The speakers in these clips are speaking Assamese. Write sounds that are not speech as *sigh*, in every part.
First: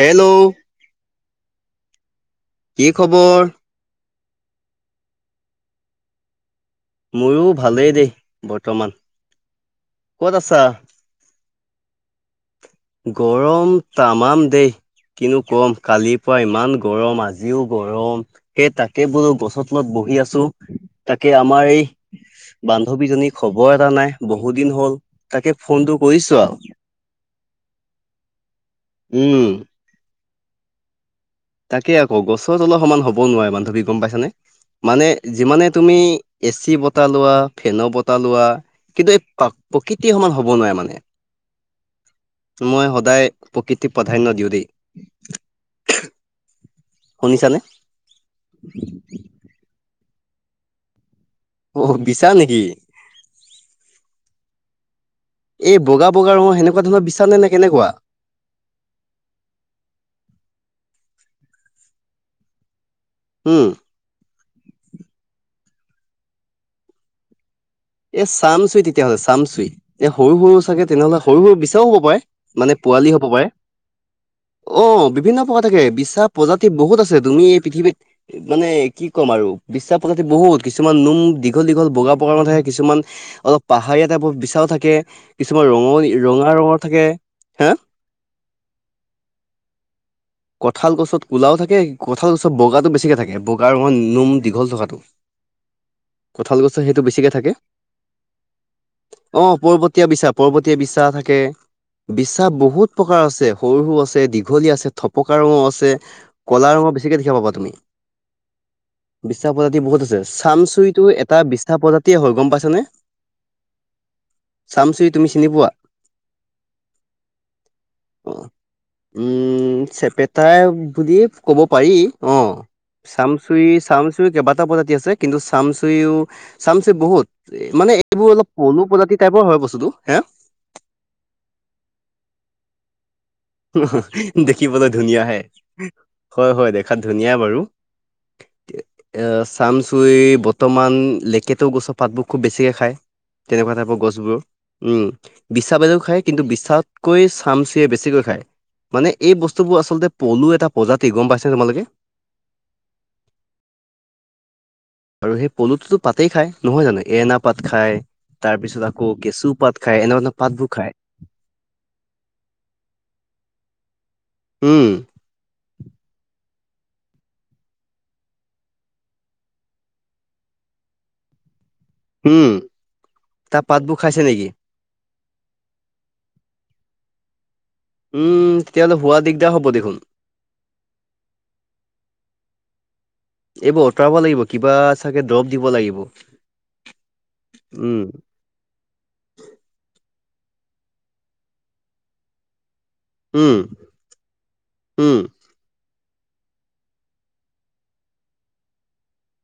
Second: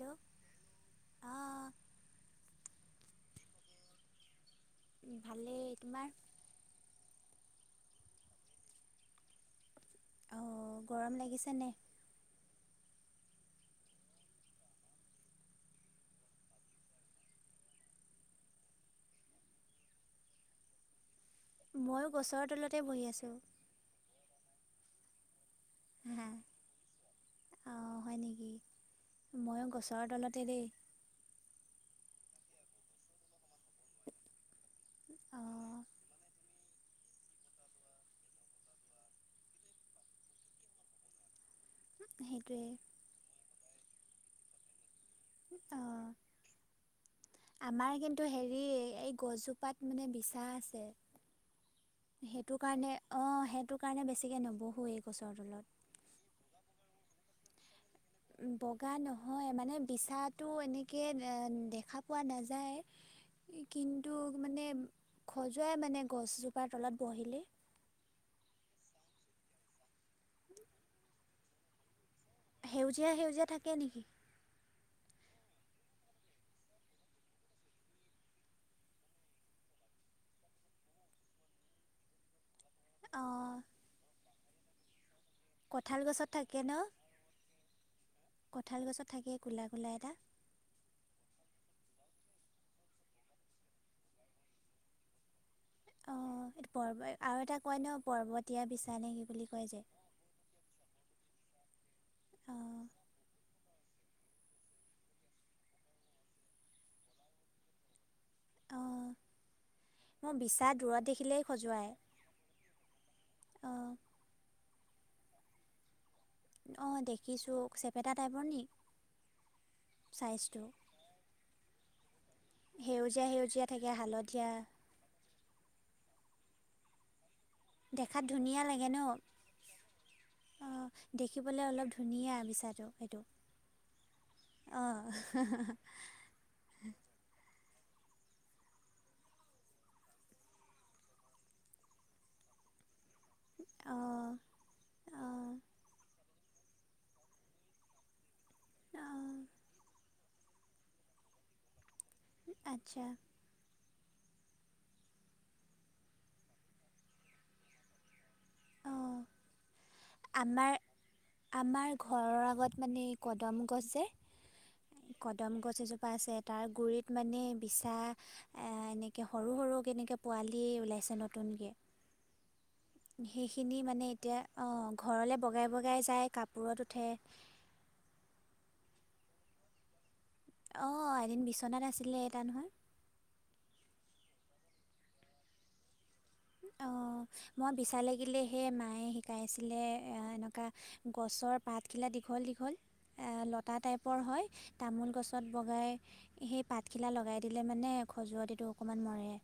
হেল্ল', অঁ কি খবৰ? ভালেই। তোমাৰ? ময়ো ভালেই দেই বৰ্তমান। ক'ত আছা অহ, গৰম লাগিছেনে? গৰম তামাম দেই। কিনু কম কালিৰ পৰা ইমান গৰম আজিও গৰম সেই তাকে বোলো গছৰ তলত ব বহি আছো। তাকে আমাৰ এই ময়ো গছৰ তলতে বহি আছোঁ বান্ধৱীজনী খবৰ এটা নাই বহুত দিন হ'ল তাকে ফোনটো হা কৰিছো আও। অঁ হয় নেকি, উম ময়ো গছৰ তলতে দেই। তাকে আকৌ গছৰ তলৰ সমান হবও নোৱাৰে বান্ধৱী গম পাইছানে মানে যিমানে অঁ তুমি এ চি বতাহ লোৱা ফেন বতাহ লোৱা কিন্তু এই প্ৰকৃতি সমান হব নোৱাৰে মানে সেইটোৱে মই সদায় প্ৰকৃতিক প্ৰাধান্য দিওঁ দেই। অহ শুনিছানে আমাৰ কিন্তু হেৰি এই গছজোপাত মানে বিচা আছে। অ বিচাৰ সেইটো নেকি কাৰণে অহ সেইটো কাৰণে বেছিকে নবহুৱেই। এই বগা- বগা ৰঙৰ সেনেকুৱা ধৰণৰ বিচানে নে কেনেকুৱা? বগা নহয় মানে বিচাটো এনেকে দেখা পোৱা নেজায়ে। উম কিন্তু মানে খজুৱাই মানে গছজোপাৰ তলত বহিলে। এ চামচুই তেতিয়াহ'লে চামচুই এ সৰু সৰু চাগে তেনেহলে সৰু সৰু বিচাও হব পাৰে। মানে পোৱালি সেউজীয়া হ'ব পাৰে সেউজীয়া থাকে নেকি অ বিভিন্ন প্ৰকাৰৰ থাকে বিচা প্ৰজাতি বহুত আছে তুমি এই পৃথিৱীত মানে কি ক'ম আৰু বিচা প্ৰজাতি বহুত কিছুমান নোম দীঘল দীঘল বগা বগা নাথাকে কিছুমান অঁ অলপ পাহাৰীয়া টাইপৰ বিচাও থাকে। কিছুমান কঁঠাল ৰঙলি গছত ৰঙা ন ৰঙৰ থাকে হা কঁঠাল গছত থাকে কোলা কোলা এটা। কঁঠাল গছত ক'লাও থাকে কঁঠাল গছত বগাটো বেছিকে থাকে বগাৰ ৰঙৰ নোম দীঘল থকাটো। অঁ কঁঠাল এইটো গছত পৰ্ব সেইটো বেছিকে আৰু থাকে। এটা কয় ন পৰ্বতীয়া বিচা নে কি বুলি অহ কয় যে পৰ্বতীয়া বিচা পৰ্বতীয়া বিচা থাকে। বিচা অঁ বহুত প্ৰকাৰ আছে সৰু সৰু আ তে দীঘলী আছে, থপকা ৰঙো আছে, ক'লা ৰঙো বেছিকে দেখিব পাবা তুমি অঁ বিচা প্ৰজাতি বহুত আছে মই চামচুৰিটো এটা বিচা প্ৰজাতিয়ে হয়। গম অহ চামচুই তুমি চিনি পোৱা? অ দেখিছো চেপেটা অ টাইপৰ নি? উম চেপেটা চাইজটো বুলিয়ে ক'ব পাৰি। অ সেউজীয়া চামচুই সেউজীয়া থাকে চামচুই হালধীয়া কেইবাটাও প্ৰজাতি আছে কিন্তু চামচুইও চামচুই বহুত মানে দেখাত এইবোৰ অলপ ধুনীয়া পলু পজাতি টাইপৰ হয় বস্তুটো হে অ দেখিবলৈ অলপ ধুনীয়া বিচাটো সেইটো অ হ দেখিবলে অঁ ধুনীয়া হে, হয় হয় দেখাত ধুনীয়া বাৰু। *inaudible* এ চামচুই বৰ্তমান লেকেটু গছৰ পাতবোৰ খুব বেছিকে খায়। তেনেকোৱা টাইপৰ অঁ গছবোৰ উম অঁ বিশা বাদেও খাই। কিন্তু বিছাতকৈ চামচৈয়ে বেছিকৈ খায়। মানে এই অঁ বস্তুবোৰ আচলতে পলু এটা প্ৰজাতি গম পাইছো নে তোমালোকে আতচ্ছা আৰু সেই পলুটোতো পাতেই খাই নহয় জানো এনা পাত খাই তাৰ পিছত আকৌ অঁ কেচু পাত খায় এনেধৰণৰ পাতবোৰ আমাৰ খায় আমাৰ ঘৰৰ আগত মানে কদম গছ যে উম কদম গছ গছ এজোপা আছে তাৰ গুৰিত মানে বিছা এনেকৈ সৰু সৰু কেনেকৈ পোৱালি ওলাইছে নতুনকে। হোম সেইখিনি মানে এতিয়া অ ঘৰলে বগাই বগাই যায় কাপোৰত উঠে। উম তেতিয়া হ'লে শুৱা দিগদাৰ হ'ব দেখোন। অ এদিন বিছনাত আছিলে এটা নহয়। আতৰাব লাগিব কিবা চাগে দৰৱ দিব লাগিব। অ মই উম বিচাৰ লাগিলেহে মায়ে শিকাইছিলে এ এনেক কা গছৰ পাতখিলা দীঘল দীঘল আ উম লতা টাইপৰ হয় তামোল উম গছত বগাই সেই পাতখিলা লগাই দিলে মানে খজুৱতিটো অকণমান মৰে।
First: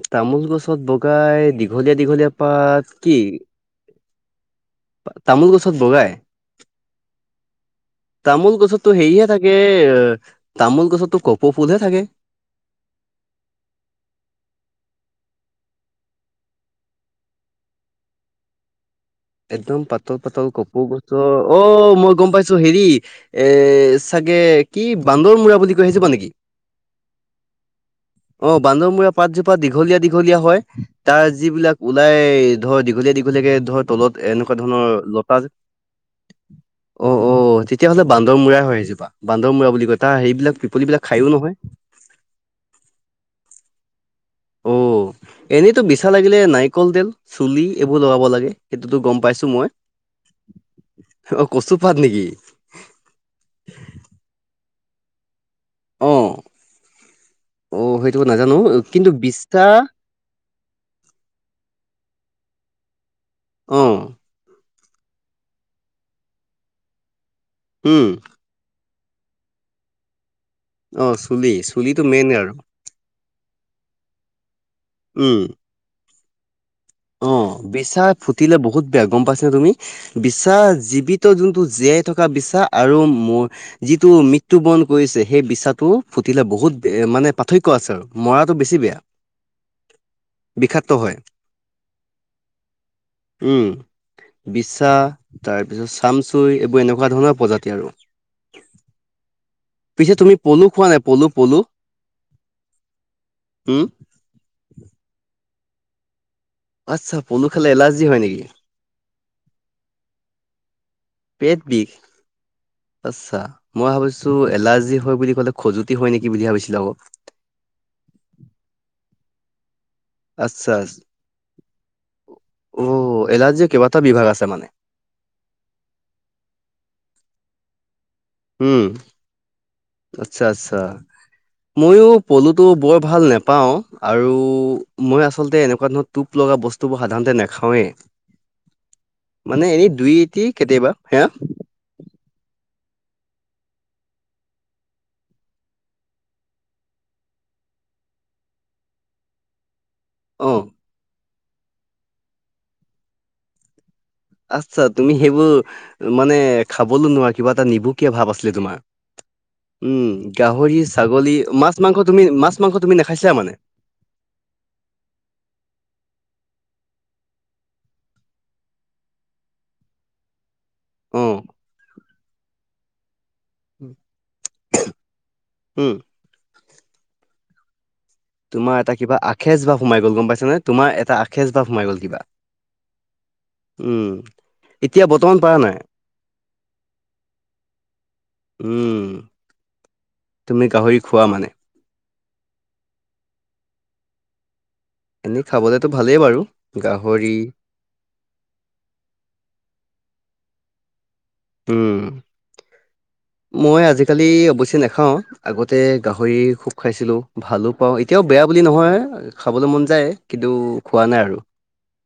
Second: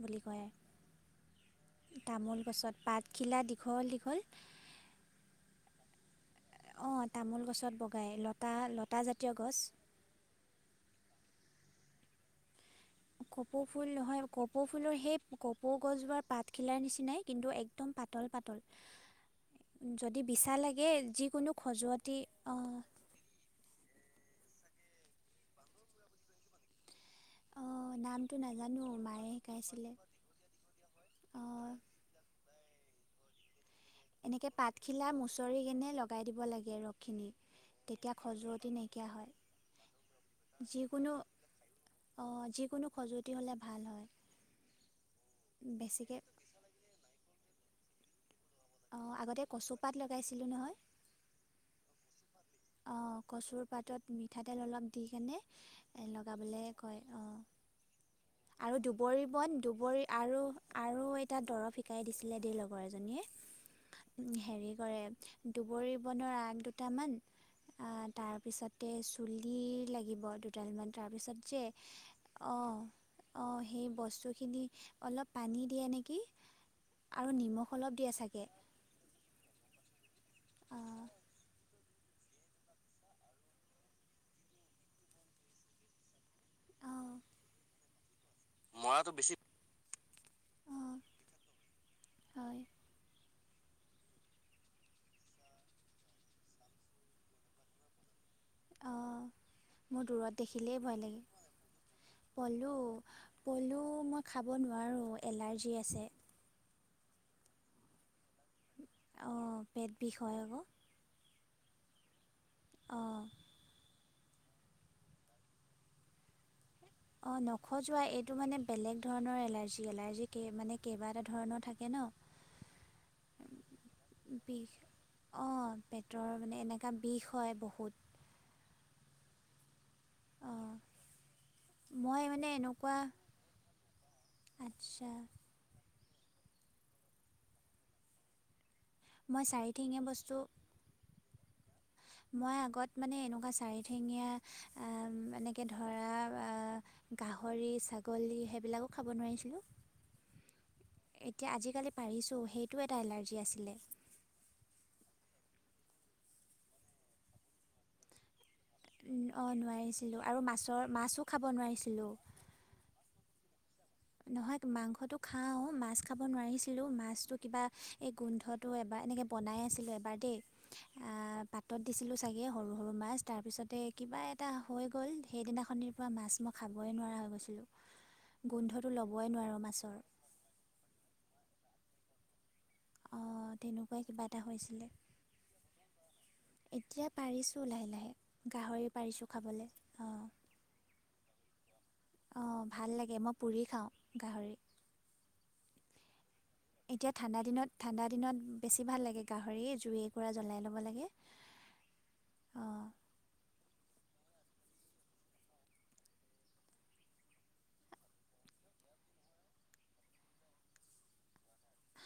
বুলি তামোল কয় গছত বগাই দীঘলীয়া দীঘলীয়া তামোল গছত পাত কি? পাতখিলা দীঘল দীঘল তামোল গছত বগায়। অ তামোল গছ গছত বগাই লতা তামোল গছতো সেৰিহে লতাজাতীয় থাকে অ তামোল গছততো কপৌ ফুলহে থাকে। কপৌ ফুল নহয় কপৌ ফুলৰ সেই কপৌ গছজোপাৰ পাতখিলাৰ নিচিনাই কিন্তু একদম পাতল পাতল একদম পাতল যদি পাতল বিচা কপৌ লাগে গছৰ যিকোনো অ মই খজুৱতি গম পাইছো অঁ হেৰি এ চাগে কি বান্দৰ মূৰা বুলি কৈ সেইজোপা নেকি? অঁ নামটো অ নাজানো বান্দমূৰা মায়ে পাতজোপা শিকাইছিলে দীঘলীয়া দীঘলীয়া হয় তাৰ অঁ যিবিলাক ওলাই ধৰ দীঘলীয়া দীঘলীয়াকে ধৰ তলত এনেকে এনেকুৱা ধৰণৰ পাতখিলা লতা মুচৰি কেনে লগাই দিব লাগে ৰসখিনি, তেতিয়া খজুৱতি নাই জোপা বান্দমূৰা বুলি কয় তাৰ সেইবিলাক পিপলিবিলাক খায়ো নহয়। অ যিকোনো খজুৱতি হলে ভাল হয়। অ এনেইতো বিছা বেছিকৈ লাগিলে নাৰিকল তেল চুলি এইবোৰ লগাব লাগে। সেইটোতো অঁ গম আগতে পাইছো মই। কচুপাত লগাইছিলোঁ অ কচুপাত নেকি? অ কচুৰ পাতত মিঠাতেল অলপ দি কেনে অ লগাবলৈ কয়। অ অ সেইটো নাজানো আৰু কিন্তু দুবৰি বন বিছা দুবৰি আৰু আৰু এটা দৰৱ শিকাই দিছে- লেডী লগৰ অ এজনীয়ে হেৰি কৰে দুবৰি বনৰ আগ দুটামান উম, তাৰপিছত ত চুলি লাগিব দুডালমান অ, চুলি তাৰপিছত যে চুলিটো মেইন আৰু অ অ সেই বস্তুখিনি অলপ উম। পানী দিয়ে নেকি। আৰু অ নিমখ অলপ দিয়ে বিচাই চাগে ফুটিলে বহুত বেয়া। গম পাইছা তুমি? বিচা অঁ জীৱিত যোনটো জেঠ থকা বিচা আৰু যিটো মৃত্যু বৰণ কৰিছে সেই বিছাটো ফুটিলে বহুত বেয়া অঁ মানে পাৰ্থক্য আছে আৰু মৰাটো বেছি বেয়া। মৰাটো বেছি অঁ বিষাক্ত হয়। হয়। উম বিচা তাৰপিছত চামচুই এইবোৰ এনেকুৱা ধৰণৰ প্ৰজাতি আৰু অ পিছে তুমি পলু খোৱা নাই পলু পলু। পলু পলু উম, মই খাব নোৱাৰোঁ এলাৰ্জি আছে। আচ্ছা পলু খালে এলাৰ্জি হয় নেকি? অ পেট বিষ হয় আক পেট বিষ অঁ আচ্ছা মই ভাবিছ- ছো এলাৰ্জি হয় বুলি ক'লে খজুৱতি হয় নেকি বুলি ভাবিছিলোঁ আক। অ নখজোৱা এইটো মানে বেলেগ ধৰণৰ এলাৰ্জি। এলাৰ্জি আচ্ছা মানে আচ্ছ- কেইবা এটা ধৰণৰ থাকে অ ন। এলাৰ্জিৰ কেইবাটা বিভাগ আছে মানে বিষ অ পেটৰ মানে এনেক বিষ হয় বহুত উম আচ্ছা অঁ আচ্ছা। মই মানে পলুটো এনেকুৱা বৰ ভাল নেপাওঁ আৰু আচ্ছা মই আচলতে এনেকুৱা ধৰণৰ টোপ লগা বস্তুবোৰ সাধাৰণতে নাখাওঁৱেই মই মানে এনে চাৰিঠেঙীয়া দুই বস্তু এটি কেতিয়াবা। হেয়া মই আগত মানে এনেকুৱা চাৰিঠেঙীয়া এনেকে ধৰা গাহৰি, ছাগলী সেইবিলাকো খাব নোৱাৰিছিলোঁ। অহ এতিয়া আজিকালি পাৰিছোঁ সেইটো এটা এলাৰ্জি আছিলে। আচ্ছা তুমি সেইবোৰ মানে খাবলৈ নোৱা কিবা এটা নিভুকীয়া ভাব আছ- ছিলে তোমাৰ। অঁ উম নোৱাৰিছিলোঁ আৰু মাছৰ গাহৰি, মাছো ছাগলী, খাব মাছ-মাংস নোৱাৰিছিলোঁ তুমি, মাছ-মাংস তুমি খাইছিলা মানে। নহয় মাংসটো খাওঁ মাছ খাব নোৱাৰিছিলো মাছটো কিবা এই গোন্ধটো এবাৰ এনেকৈ বনাই আছিলে এবাৰ দেই। আ অ পাতত দিছিলো চাগে সৰু সৰু মাছ তাৰ পিছতে কিবা এটা হৈ গ'ল- সেইদিনাখনিৰ উম পৰা মাছ মই খাবই নোৱাৰা হৈ গৈছিলোঁ। তোমাৰ গোন্ধটো এটা কিবা ল'বই নোৱাৰোঁ আখেষ বা মাছৰ সোমাই গল গম পাইছ নে তোমাৰ এটা আখেষ বা সোমাই গ'ল কিবা। অঁ তেনেকুৱাই উম কিবা এটা হৈছিলে এতিয়া বৰ্তমান পাৰা নাই? এতিয়া পাৰিছোঁ লাহে লাহে গাহৰি উম, পাৰিছোঁ খাবলে। অ তুমি গাহৰি খোৱা মানে? অ ভাল লাগে মই পুৰি খাওঁ গাহৰি। এনেই খাবলেতো ভালেই বাৰু। এতিয়া গাহৰি ঠাণ্ডা দিনত ঠাণ্ডা দিনত বেছি ভাল লাগে গাহৰি জুই একুৰা জ্বলাই ল'ব লাগে। উম অঁ মই আজি আজিকালি অৱশ্যে নাখাওঁ আগতে গাহৰি খুব খাইছিলোঁ ভালো পাওঁ এতিয়াও বেয়া বুলি নহয় খাবলৈ মন যায় কিন্তু খোৱা নাই আৰু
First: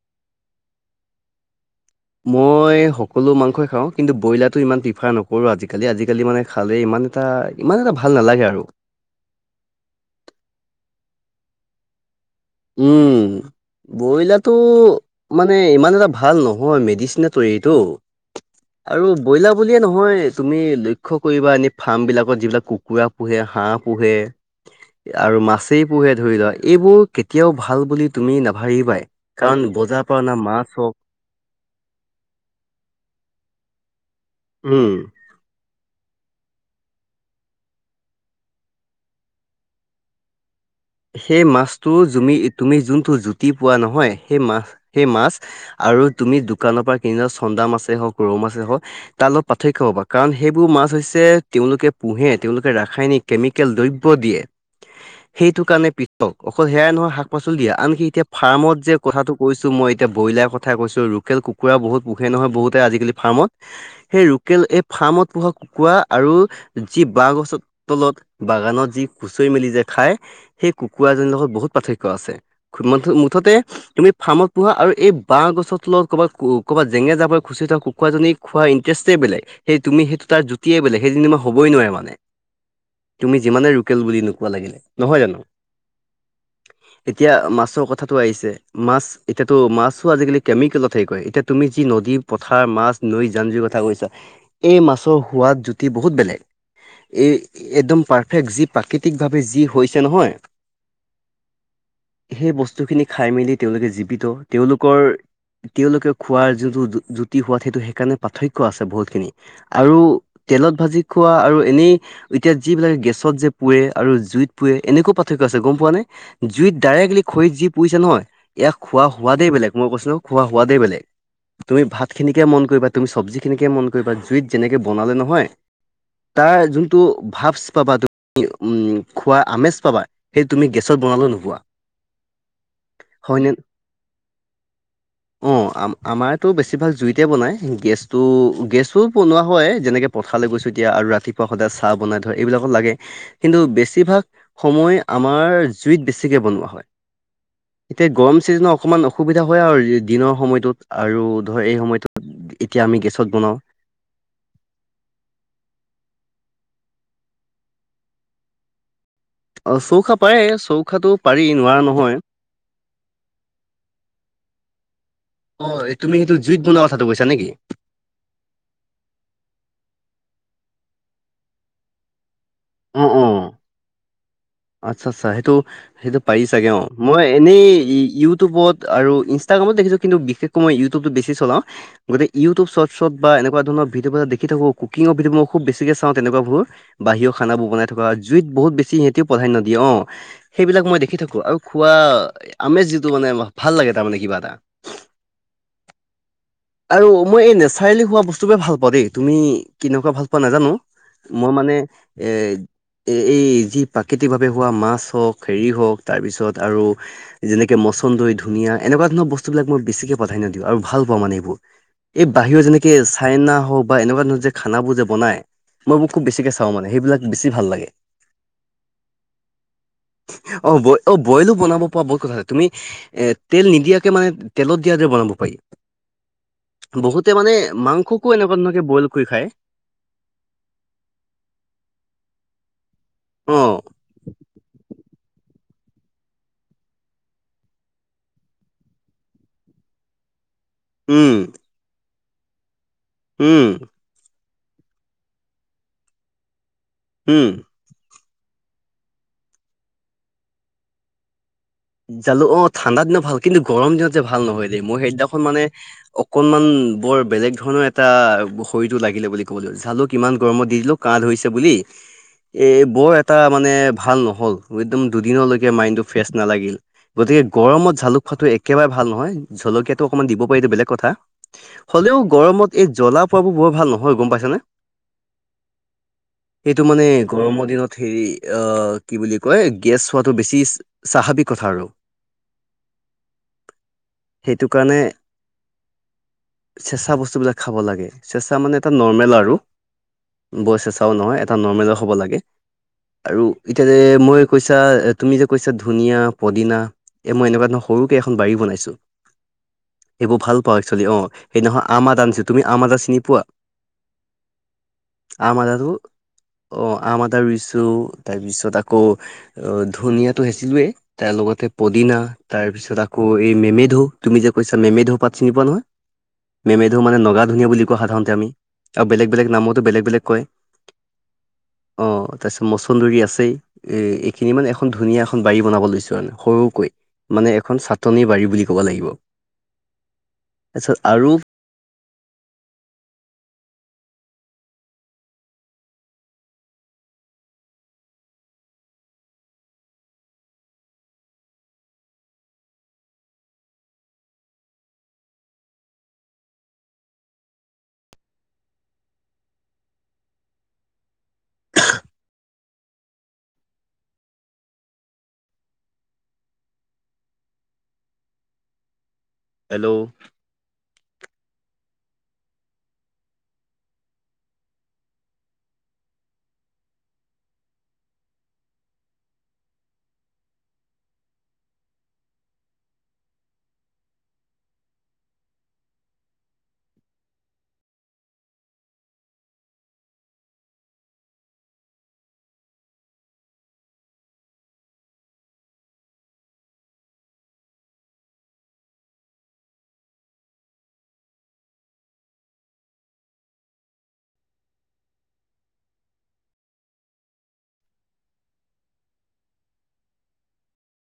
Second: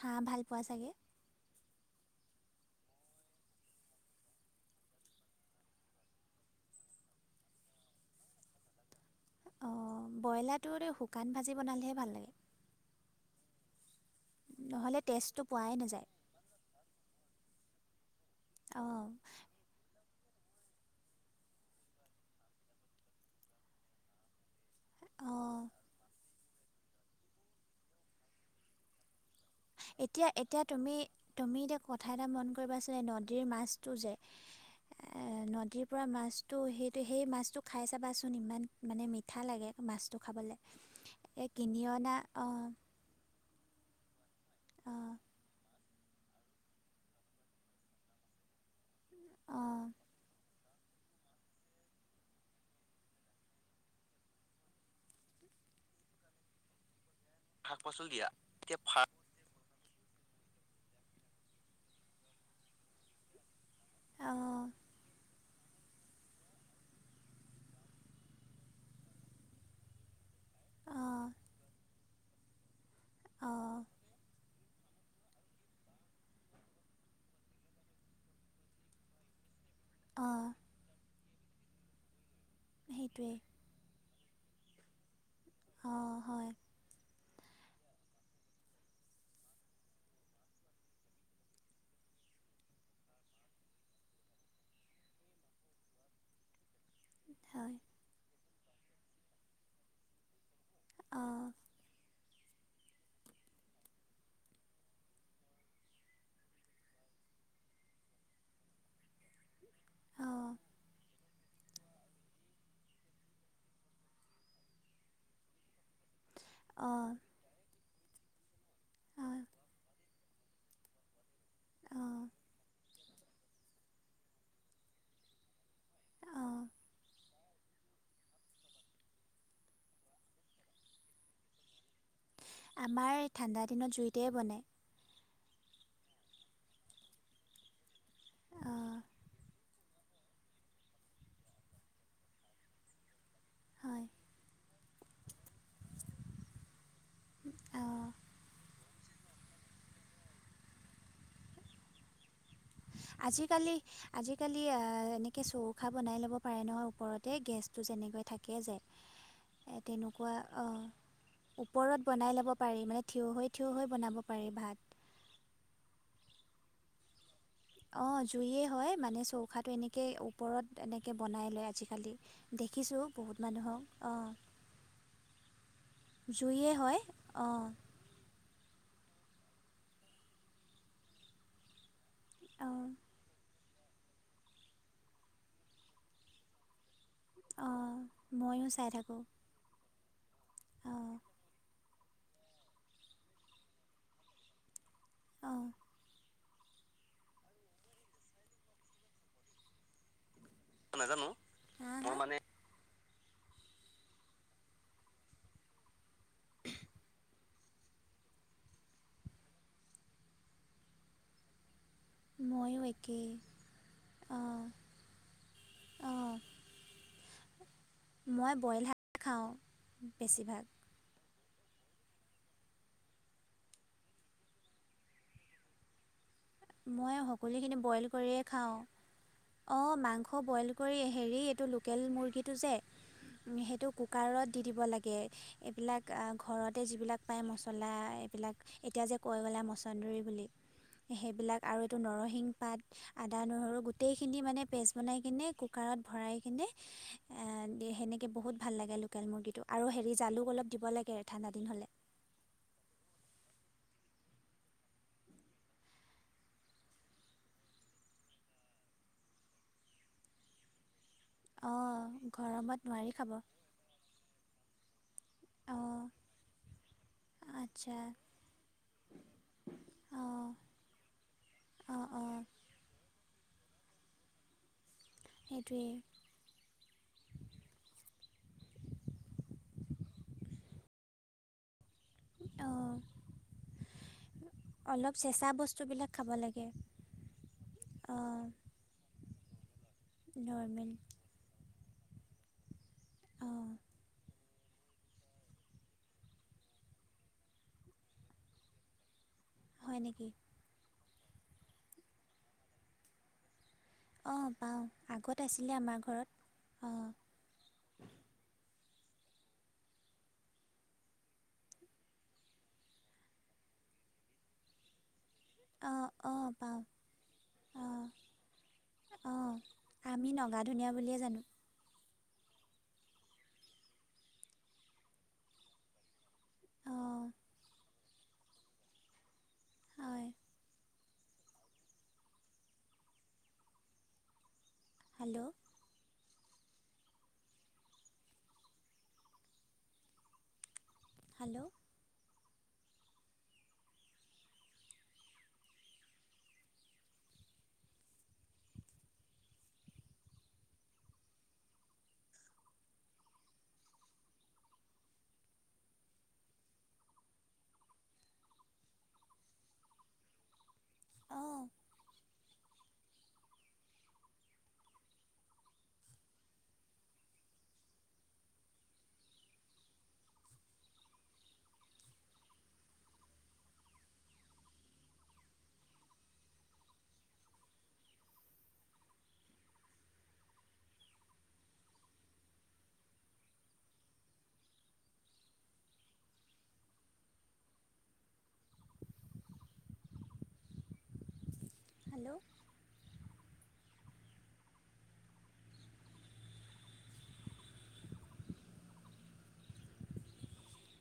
হাঁহ ভাল পোৱা চাগে? মই সকলো মাংসই খাওঁ কিন্তু ব্ৰইলাৰটো ইমান প্ৰিফাৰ নকৰোঁ আজিকালি। আজিকালি মানে খালে ইমান ইমান এটা ইমান এটা ভাল নালাগে আৰু। অ ব্ৰইলাৰটোৰে শুকান ভাজি বনালেহে ভাল লাগে উম ব্ৰইলাৰটো নহ'লে টেষ্টটো মানে পোৱাই ইমান নাযায় এটা ভাল ন ম মেডিচিনে তৈয়াৰীটো অঁ আৰু ব্ৰইলাৰ বুলিয়ে নহয় তুমি লক্ষ্য কৰিবা এনে ফাৰ্ম বিলাকত যিবিলাক কুকুৰা পোহে হাঁহ পোহে আৰু অঁ মাছেই পোহে ধৰি লোৱা এইবোৰ কেতিয়াও ভাল বুলি তুমি নাভাবিবাই কাৰণ বজাৰৰ পৰা এতিয়া অনা এতিয়া মাছ তুমি হওক তুমি এতিয়া কথা এটা মন কৰিবাছিলে নদীৰ মাছটো যে উম পুৰা মাছটো সেইটো সেই মাছটো খাই চাবাচোন ইমান মানে মিঠা লাগে মাছটো খাবলে। সেই মাছটো জুমি তুমি যোনটো জুতি পোৱা নহয় সেই মা সেই অঁ মাছ আৰু তুমি দোকানৰ পৰা কিনি চন্দা মাছেই হওক ৰৌ মাছেই হওঁক তাৰ অলত পাৰ্থক্য অঁ হবা কাৰণ সেইবোৰ মাছ হৈছে তেওঁলোকে পুহে তেওঁলোকে ৰাসায়নিক, কেমিকেল, দ্ৰব্য দিয়ে। সেইত- সেটো কাৰণে পিতক অকল সেয়াই নহয় শাক পাচলি দিয়ে শাক আনকি পাচলি এতিয়া দিয়া ফাৰ্মত এতিয়া যে ফা কথাটো কৈছো মই এতিয়া ব্ৰইলাৰ কথা কৈছো ৰোকেল কুকুৰা বহুত পোহে নহয় বহুতে আজিকালি ফাৰ্মত। সেই ৰোকেল অঁ এই ফাৰ্মত পোহা কুকুৰা আৰু যি বাহ গছৰ তলত বাগানত যি কুচৰি মেলি যায় খায় খায় সেই অঁ কুুকুৰাজনী লগত বহুত পাৰ্থক্য আছে মুঠতে অঁ তুমি ফাৰ্মত পোহা আৰু এই বাহ গছৰ তলত কবাত কবাত জেঙ যাবৰে খুচি থকা কুকুৰাজনী খোৱাৰ ইণ্টাৰেষ্টে বেলেগ। সেই তুমি সেইটো তাৰ অঁ জুতিয়ে বেলেগ সেইজনী মান হ'বই নোৱাৰে মানে সেইটোৱে তুমি যিমানে ৰোকেল বুলি নো- পুৱা লাগিলে নহয় জানো- অঁ হয় এতিয়া মাছৰ কথাটো আহিছে মাছ এতিয়াতো মাছো আজিকালি কেমিকেলত হেৰগ কয় এতিয়া তুমি যি নদী পথাৰ মাছ নৈ জান জুৰি কথা কৈছা এই মাছৰ সোৱাদ জুতি বহুত বেলেগ এই হয় একদম পাৰফেক্ট যি প্ৰাকৃতিকভাৱে যি হৈছে নহয়। অহ সেই বস্তুখিনি খাই মেলি তেওঁলোকে জীৱিত তেওঁলোকৰ তেওঁলোকে খোৱাৰ যোনটো জুতি সোৱাদ সেইটো সেইকাৰণে পাৰ্থক্য আছে বহুতখিনি আৰু অঁ তেলত ভাজি খোৱা আৰু এনেই এতিয়া যিবিলাক গেছত যে পুৱে আৰু জুইত পুৱে এনেকো পা- ৰ্থক্য আছে গম পোৱা নে? জুইত অঁ ডাইৰেক্টলি খৰি পুইছে নহয় ইয়াক খোৱা হয় সোৱাদেই বেলেগ মই কৈছিলো খোৱা সোৱাদেই বেলেগ। তুমি অঁ ভাতখিনিকে মন কৰিবা তুমি চব্জিখিনিকে মন কৰিবা জুইত যেনেকে বনালে নহয়। তাৰ অঁ যোনটো ভাপচ পাবা তুমি উম খোৱা আমেজ পাবা সেই তুমি গেছত বনালে নোপোৱা। আমাৰ হয়নে ঠাণ্ডা দিনত জুইতে বনে। অ আম আমাৰতো বেছিভাগ জুইতে বনায় গেছটো অঁ গেছো বনোৱা হয়। যেনেকে পথালে গৈছো এতিয়া আৰু ৰাতিপুৱা সদায় চাহ বনাই ধৰে এইবিলাকত লাগে কিন্তু হয় বেছিভাগ সময় আমাৰ জুইত বেছিকৈ বনোৱা হয় অঁ এতিয়া গৰম চিজন অকণমান অসুবিধা হয় আৰু দিনৰ সময়টোত আৰু ধৰ এই সময়টোত এতিয়া আমি গেছত বনাওঁ, আজিকালি আজিকালি আহ এনেকে চৌকা বনাই ল'ব পাৰে নহয়। ওপৰতে গেছটো যেনেকৈ থাকে যে *inaudible* চৌকা তেনেকুৱা পাৰে চৌকাটো পাৰি অ নোৱাৰা ওপৰত নহয়। বনাই ল'ব পাৰি মানে থিয় হৈ থিয় হৈ বনাব পাৰি। ভাত। অ তুমি সেইটো জুইত বনোৱা কথাটো কৈছা নেকি? অঁ জুইয়ে হয় মানে চৌকাতটো এনেকেই ওপৰত এনেকৈ বনাই লয় আজিকালি। দেখিছোঁ অ', অ'। বহুত মানুহক অ। আচ্ছা আচ্ছা সেইটো সেইটো পাৰি চাগে জুয়ে অ হয় মই এনেই অঁ ইউটিউবত আৰু ইনষ্টাগ্ৰামত দেখিছোঁ কিন্তু বিশেষকৈ ইউটউবটো বেছি চলাওঁ গতিকে অঁ ইউটউবস্বৰ্ট চব বা এনেকুৱা ধৰণৰ ভিডিঅ দেখি থাকো কুকিং ভিডিঅ খুব বেছিক চাওঁ তেনেকুৱাবোৰ। বাহিৰৃৰ খানাবোৰ বনাই অঁ থকা জুইত ময়ো বহুত চাই বেছি থাকোঁ সিহঁতেও দিয়ে অ সেইবিলাক মই অঁ দেখি থাকো। আৰু খোৱা আমেজ যিটো মানে ভাল লাগে তাৰমানে কিবা এটা। অহ। আৰু মই এই নেচাৰেলি হোৱা বস্তু ব ভাল পাওঁ দেই। তুমি কেনেকুৱা ভাল পোৱা নাজানো নাজানো মই মানে মোৰ এ মানে এ এই যি প্ৰাকৃতিক ভাৱে হোৱা মাছ হওঁক হেৰি হওঁক তাৰ পিছত আৰু যেনেকে ম- চন্দই, ধুনীয়া এনেকুৱা ধৰণৰ বস্তুবিলাকই বেছিকৈ প্ৰধান্য দিওঁ আৰু ভাল পাওঁ মানে এইবোৰ। এই বাহিৰত ময়ো যেনেকে একেই চাইনা হওক বা এনেকুৱা ধৰণৰ যে অঁ খানাবোৰ যে বনায়। মই মোক খুব অঁ বেছিকে চাওঁ মানে সেইবিলাক বেছি ভাল লাগে। মই বইল শাক খাওঁ বেছিভাগ অ বয় অপ বইলো বনাব পৰা বহুত কথা, তুমি তেল নিদিয়াকে মানে তেলত দিয়াৰ দৰে বনাব পাৰি। মই বহুতে মানে মাংসকো এনেকুৱা ধৰকে বইল কৰি খায়। অ মাংস বইল কৰি হেৰি এইটো লোকেল মুৰ্গীটো যে অ সেইটো কুকাৰত দি দিব লাগে। এইবিলাক ঘৰতে যিবিলাক পায় মছলা এইবিলাক এতিয়া যে কৈ গ'লা মচন্দৰী বুলি উম। সেইবিলাক আৰু এইটো নৰসিংহ পাত, আদা, উম, নহৰু গোটেইখিনি মানে পেষ্ট বনাই কিনে কুকাৰত ভৰাই কিনে হোম। বহু ভাল লাগে লোকেল মুৰ্গীটো আৰু হেৰি জালু অলপ দিব লাগে ঠাণ্ডা দিন হ'লে। জালো অ ঠাণ্ডা দিনত ভাল কিন্তু গৰম দিনত যে ভাল নহয় দেই। মই সেইদিনাখন মানে অকনমান বৰ বেলেগ ধৰণৰ এটা শৰীৰটো লাগিলে বুলি ক'ব লাগিব। জালুক কিমান গৰমত দি দিলো কাহ ধৰিছে বুলি অঁ এ গৰমত নোৱাৰি বৰ খাব এটা মানে ভাল নহ'ল একদম দুদিনলৈকে মাইণ্ডটো অঁ ফ্ৰেছ নালাগিল। গতিকে আচ্ছা গৰমত জালুক খোৱাটো একেবাৰে ভাল নহয়। জলকীয়াটো অকণমান দিব অঁ পাৰিটো বেলেগ কথা, অঁ হ'লেও অঁ গৰমত এই জ্বলা পোৱাবোৰ বৰ ভাল নহয়! গম পাইছ নে? সেইটোৱেই। সেইটো মানে গৰমৰ দিনত হেৰি আহ কি বুলি কয় গেছ হোৱাটো বেছি স্বাভাৱিক কথা আৰু। অ। *inaudible* সেইটো কাৰণে বস্তুবিলাক খাব লাগে চেচা বস্তুবিলাক খাব লাগে অঁ চেঁচা মানে এটা নৰ্মেল আৰ- ৰু, বৰ নৰ্মেল চেঁচাও নহয় এটা নৰ্মেল হ'ব লাগে। আৰু অঁ এতিয়া যে মই কৈছা তুমি যে কৈছা ধুনীয়া পদিনা এই মই এনেকুৱা ধৰণৰ সৰুযে এখন বাৰী বনাইছোঁ হয় নেকি সেইবোৰ ভাল পাওঁ এক্সুৱেলি অ। সেই নহয় আম আদা আনিছো। তুমি আম আদা চিনি পোৱা? অ পাওঁ। আগত আম আছিলে আদাটো আমাৰ ঘৰত অ অঁ আম আদা ৰুইছো তাৰ পিছত আকৌ ধুনীয়াটো হেছিলোঁৱেই। তাৰ লগতে পদিনা তাৰ পিছত আকৌ এই মেমেধো তুমি যে কৈছা মেমেধো। পাত চিনি পোৱা নহয়? অঁ অঁ পাওঁ মেমেধো মানে নগা ধুনীয়া বুলি কোৱা সাধাৰণতে আমি। আৰু বেলেগ অ বেলেগ নামতো বেলেগ বেলেগ আমি কয় নগা ধুনীয়া বুলিয়ে জানো্। অ তাৰ পিছত মচন্দৰী আছেই এ এইখিনি মানে এখন ধুনীয়া এখন বাৰী বনাব লৈছোঁ। সৰুকৈ অঁ মানে এখন চাটনি বাৰী বুলি ক'ব লাগিব। হয় পিছত আৰু হেল্ল' হেল্ল' হেল্ল' অহ হেল্ল'